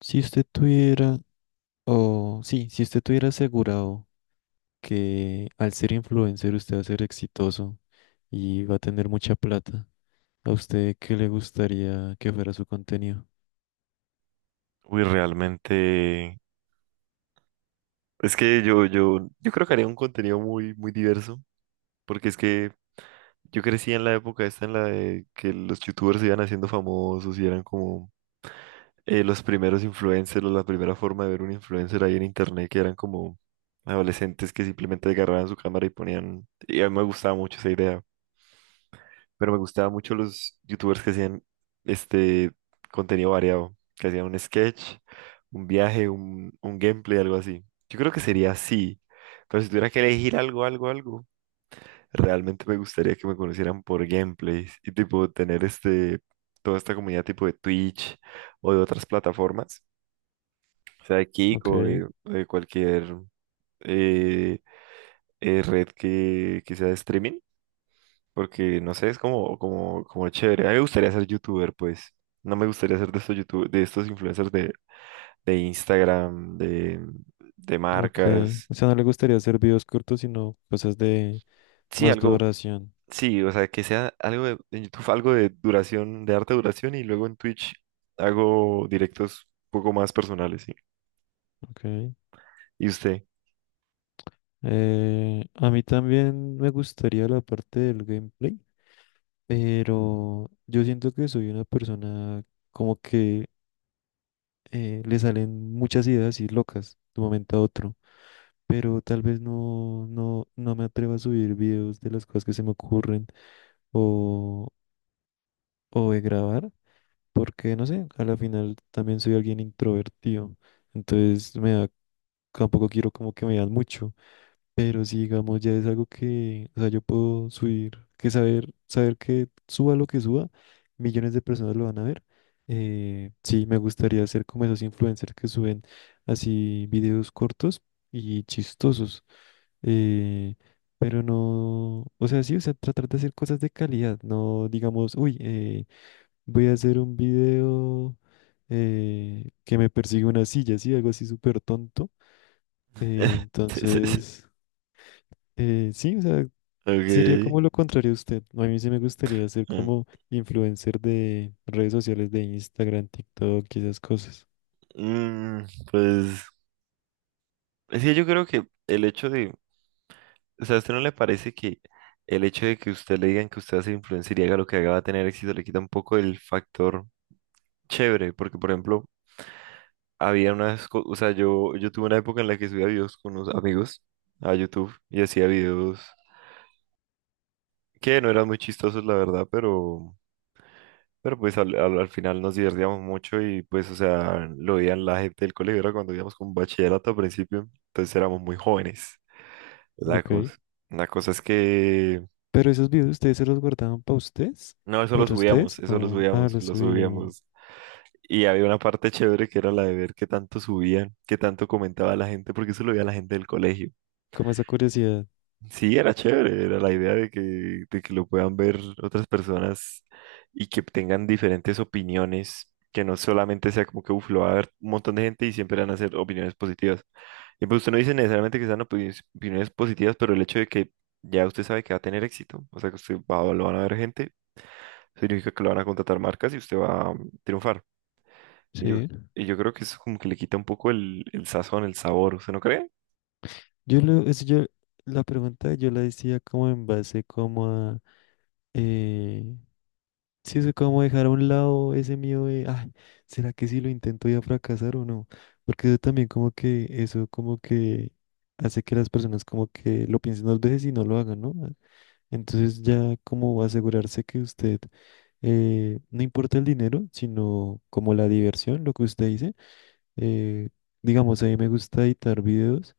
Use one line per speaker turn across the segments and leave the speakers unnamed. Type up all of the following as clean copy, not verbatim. Si usted tuviera, o sí, si usted tuviera asegurado que al ser influencer usted va a ser exitoso y va a tener mucha plata, ¿a usted qué le gustaría que fuera su contenido?
Uy, realmente. Es que yo creo que haría un contenido muy, muy diverso, porque es que yo crecí en la época esta en la de que los youtubers se iban haciendo famosos y eran como los primeros influencers o la primera forma de ver un influencer ahí en internet, que eran como adolescentes que simplemente agarraban su cámara y ponían. Y a mí me gustaba mucho esa idea. Pero me gustaban mucho los youtubers que hacían este contenido variado, que hacían un sketch, un viaje, un gameplay, algo así. Yo creo que sería así, pero si tuviera que elegir algo, realmente me gustaría que me conocieran por gameplays y tipo tener toda esta comunidad tipo de Twitch o de otras plataformas, sea de Kik
Ok,
o de cualquier eh, red que sea de streaming. Porque, no sé, es como chévere. A mí me gustaría ser youtuber, pues. No me gustaría ser de estos youtubers, de estos influencers de Instagram, de
ok.
marcas.
O sea, no le gustaría hacer videos cortos, sino cosas de
Sí,
más
algo,
duración.
sí, o sea, que sea algo de, en YouTube, algo de duración, de harta duración, y luego en Twitch hago directos un poco más personales, sí.
Ok.
¿Y usted?
A mí también me gustaría la parte del gameplay, pero yo siento que soy una persona como que le salen muchas ideas y locas de un momento a otro, pero tal vez no me atrevo a subir videos de las cosas que se me ocurren o, o de grabar, porque no sé, a la final también soy alguien introvertido, entonces me da, tampoco quiero como que me vean mucho. Pero si digamos ya es algo que, o sea, yo puedo subir, que saber, saber que suba lo que suba, millones de personas lo van a ver. Sí, me gustaría ser como esos influencers que suben así videos cortos y chistosos. eh, pero no, o sea, sí, o sea, tratar de hacer cosas de calidad, no digamos, uy, voy a hacer un video que me persigue una silla, sí, algo así súper tonto.
Sí, sí, sí.
Entonces. Sí, o sea, sería
Ok.
como lo contrario a usted. A mí sí me gustaría ser
Mm,
como influencer de redes sociales de Instagram, TikTok y esas cosas.
mm, pues, es que yo creo que el hecho de... O sea, ¿a usted no le parece que el hecho de que usted le digan que usted va a ser influencer y haga lo que haga va a tener éxito le quita un poco el factor chévere? Porque, por ejemplo, había unas cosas, o sea, yo tuve una época en la que subía videos con unos amigos a YouTube y hacía videos que no eran muy chistosos, la verdad, pero pues al final nos divertíamos mucho y pues, o sea, lo veían la gente del colegio, era cuando íbamos con bachillerato al principio, entonces éramos muy jóvenes, la
Ok.
cosa. La cosa es que...
Pero esos videos ustedes se los guardaban
No,
para ustedes,
eso lo
o ah,
subíamos,
los
lo
subían.
subíamos. Y había una parte chévere que era la de ver qué tanto subían, qué tanto comentaba la gente, porque eso lo veía la gente del colegio.
Como esa curiosidad.
Sí, era chévere, era la idea de que lo puedan ver otras personas y que tengan diferentes opiniones, que no solamente sea como que, uf, lo va a ver un montón de gente y siempre van a ser opiniones positivas. Y pues usted no dice necesariamente que sean opiniones positivas, pero el hecho de que ya usted sabe que va a tener éxito, o sea que usted va, lo van a ver gente significa que lo van a contratar marcas y usted va a triunfar. Y yo,
Sí.
y yo creo que eso como que le quita un poco el sazón, el sabor, ¿usted no cree?
Yo lo, es, yo, la pregunta yo la decía como en base como a eh, sí, eso como dejar a un lado ese miedo de, ay, ¿será que si lo intento voy a fracasar o no? Porque eso también como que, eso como que hace que las personas como que lo piensen dos veces y no lo hagan, ¿no? Entonces ya como asegurarse que usted, no importa el dinero, sino como la diversión, lo que usted dice, eh, digamos, a mí me gusta editar videos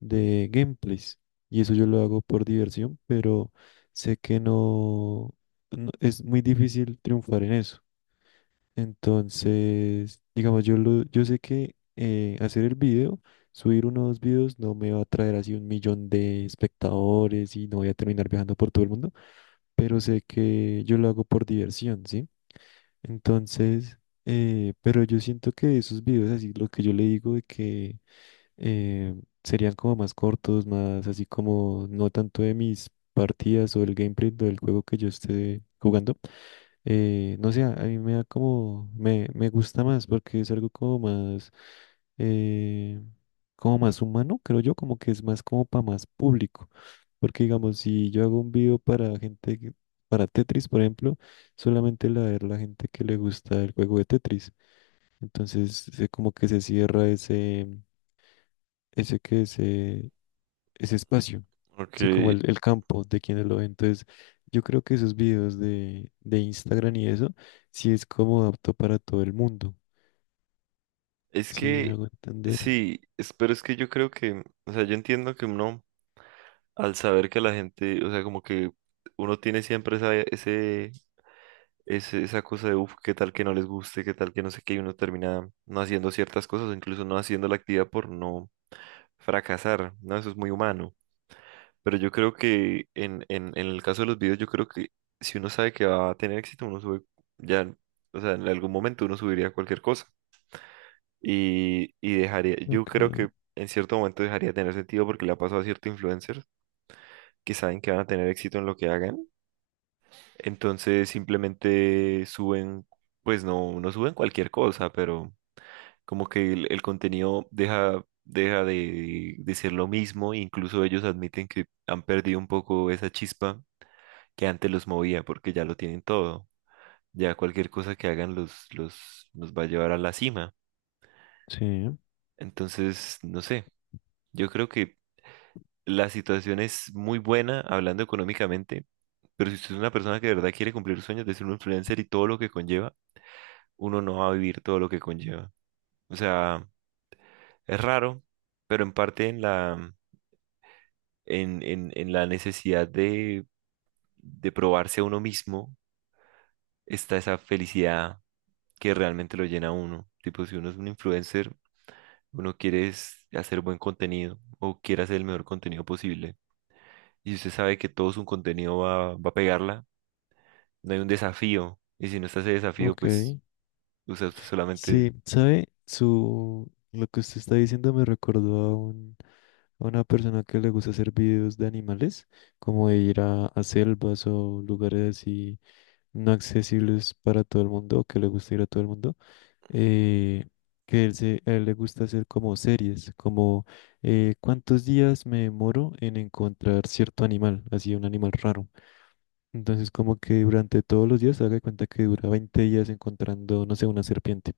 de gameplays y eso yo lo hago por diversión, pero sé que no, es muy difícil triunfar en eso. Entonces, digamos, yo, lo, yo sé que hacer el video, subir uno o dos videos, no me va a traer así un millón de espectadores y no voy a terminar viajando por todo el mundo, pero sé que yo lo hago por diversión, ¿sí? Entonces, pero yo siento que esos videos, así lo que yo le digo de que eh, serían como más cortos, más así como no tanto de mis partidas o el gameplay del juego que yo esté jugando. No sé, a mí me da como, me gusta más porque es algo eh, como más humano, creo yo, como que es más como para más público. Porque digamos, si yo hago un video para gente, para Tetris, por ejemplo, solamente la ver la gente que le gusta el juego de Tetris. Entonces, como que se cierra ese que ese, ese espacio, sí, como
Porque
el campo de quienes lo ven. Entonces, yo creo que esos videos de Instagram y eso, sí es como apto para todo el mundo.
es
Sí, me
que,
hago entender.
sí, es... Pero es que yo creo que, o sea, yo entiendo que uno, al saber que la gente, o sea, como que uno tiene siempre esa cosa de, uff, qué tal que no les guste, qué tal que no sé qué, y uno termina no haciendo ciertas cosas, o incluso no haciendo la actividad por no fracasar, ¿no? Eso es muy humano. Pero yo creo que en el caso de los videos, yo creo que si uno sabe que va a tener éxito, uno sube ya, o sea, en algún momento uno subiría cualquier cosa y dejaría, yo
Ok,
creo que en cierto momento dejaría de tener sentido porque le ha pasado a ciertos influencers que saben que van a tener éxito en lo que hagan, entonces simplemente suben, pues no, no suben cualquier cosa, pero como que el contenido deja, deja de ser lo mismo, incluso ellos admiten que han perdido un poco esa chispa que antes los movía, porque ya lo tienen todo. Ya cualquier cosa que hagan los va a llevar a la cima.
sí,
Entonces, no sé, yo creo que la situación es muy buena hablando económicamente, pero si usted es una persona que de verdad quiere cumplir sus sueños de ser un influencer y todo lo que conlleva, uno no va a vivir todo lo que conlleva. O sea, es raro, pero en parte en la, en la necesidad de probarse a uno mismo está esa felicidad que realmente lo llena a uno. Tipo, si uno es un influencer, uno quiere es hacer buen contenido o quiere hacer el mejor contenido posible. Y si usted sabe que todo su contenido va, va a pegarla, no hay un desafío. Y si no está ese desafío,
ok.
pues, o sea, usted solamente...
Sí, ¿sabe? Su, lo que usted está diciendo me recordó a un, a una persona que le gusta hacer videos de animales, como de ir a selvas o lugares así no accesibles para todo el mundo, o que le gusta ir a todo el mundo. eh, que él, a él le gusta hacer como series, como cuántos días me demoro en encontrar cierto animal, así un animal raro. Entonces como que durante todos los días haga de cuenta que dura 20 días encontrando, no sé, una serpiente.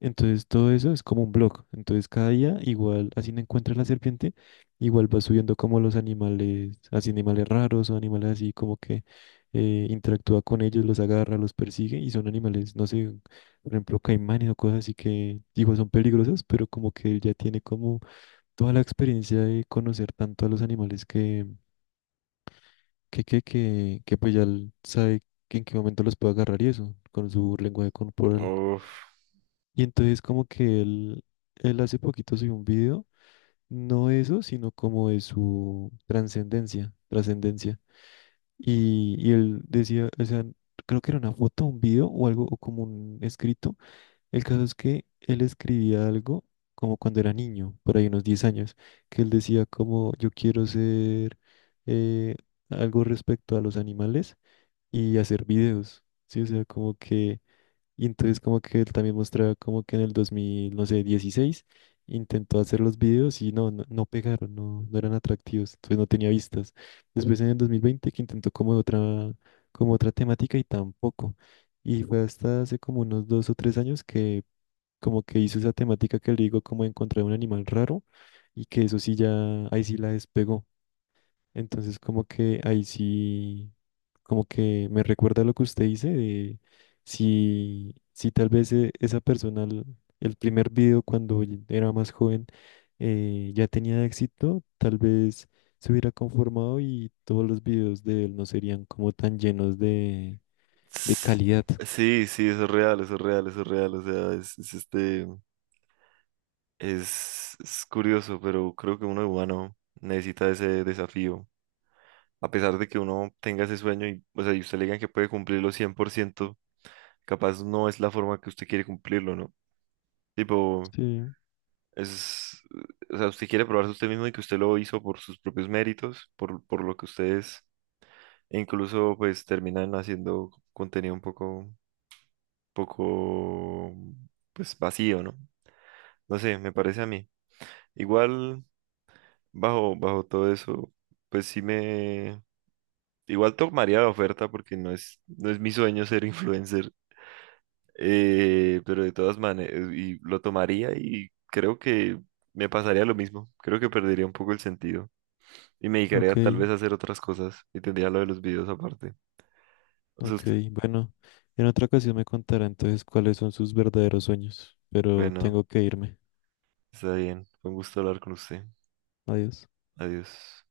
Entonces todo eso es como un blog. Entonces cada día igual, así no encuentra la serpiente, igual va subiendo como los animales, así animales raros o animales así como que interactúa con ellos, los agarra, los persigue y son animales, no sé, por ejemplo, caimanes o cosas así que digo son peligrosas, pero como que él ya tiene como toda la experiencia de conocer tanto a los animales que, pues ya él sabe que en qué momento los puede agarrar y eso, con su lenguaje corporal.
Uf.
Y entonces como que él hace poquito subió un video, no eso, sino como de su trascendencia, trascendencia. Y él decía, o sea, creo que era una foto, un video o algo, o como un escrito. El caso es que él escribía algo como cuando era niño, por ahí unos 10 años, que él decía como yo quiero ser eh, algo respecto a los animales y hacer videos. Sí, o sea, como que y entonces como que él también mostraba como que en el 2000, no sé, 16 intentó hacer los videos y no pegaron, no eran atractivos, entonces no tenía vistas. Después en el 2020 que intentó como otra temática y tampoco. Y fue hasta hace como unos 2 o 3 años que como que hizo esa temática que le digo como de encontrar un animal raro y que eso sí ya, ahí sí la despegó. Entonces, como que ahí sí, como que me recuerda lo que usted dice de si, si tal vez esa persona, el primer video cuando era más joven, ya tenía éxito, tal vez se hubiera conformado y todos los videos de él no serían como tan llenos de
Ts-
calidad.
Sí, sí, eso es real, eso es real, eso es real. O sea, es es curioso, pero creo que uno humano necesita ese desafío. A pesar de que uno tenga ese sueño y, o sea, y usted le digan que puede cumplirlo 100%, capaz no es la forma que usted quiere cumplirlo, ¿no? Tipo,
Sí,
es, o sea, usted quiere probarse usted mismo y que usted lo hizo por sus propios méritos, por lo que ustedes, e incluso pues terminan haciendo contenido un poco, poco, pues vacío, ¿no? No sé, me parece a mí. Igual, bajo, bajo todo eso, pues sí me, igual tomaría la oferta porque no es, no es mi sueño ser influencer. Pero de todas maneras, y lo tomaría y creo que me pasaría lo mismo. Creo que perdería un poco el sentido y me dedicaría
ok,
tal vez a hacer otras cosas y tendría lo de los videos aparte. O sea,
ok. Bueno, en otra ocasión me contará entonces cuáles son sus verdaderos sueños, pero
bueno,
tengo que irme.
está bien. Fue un gusto hablar con usted.
Adiós.
Adiós.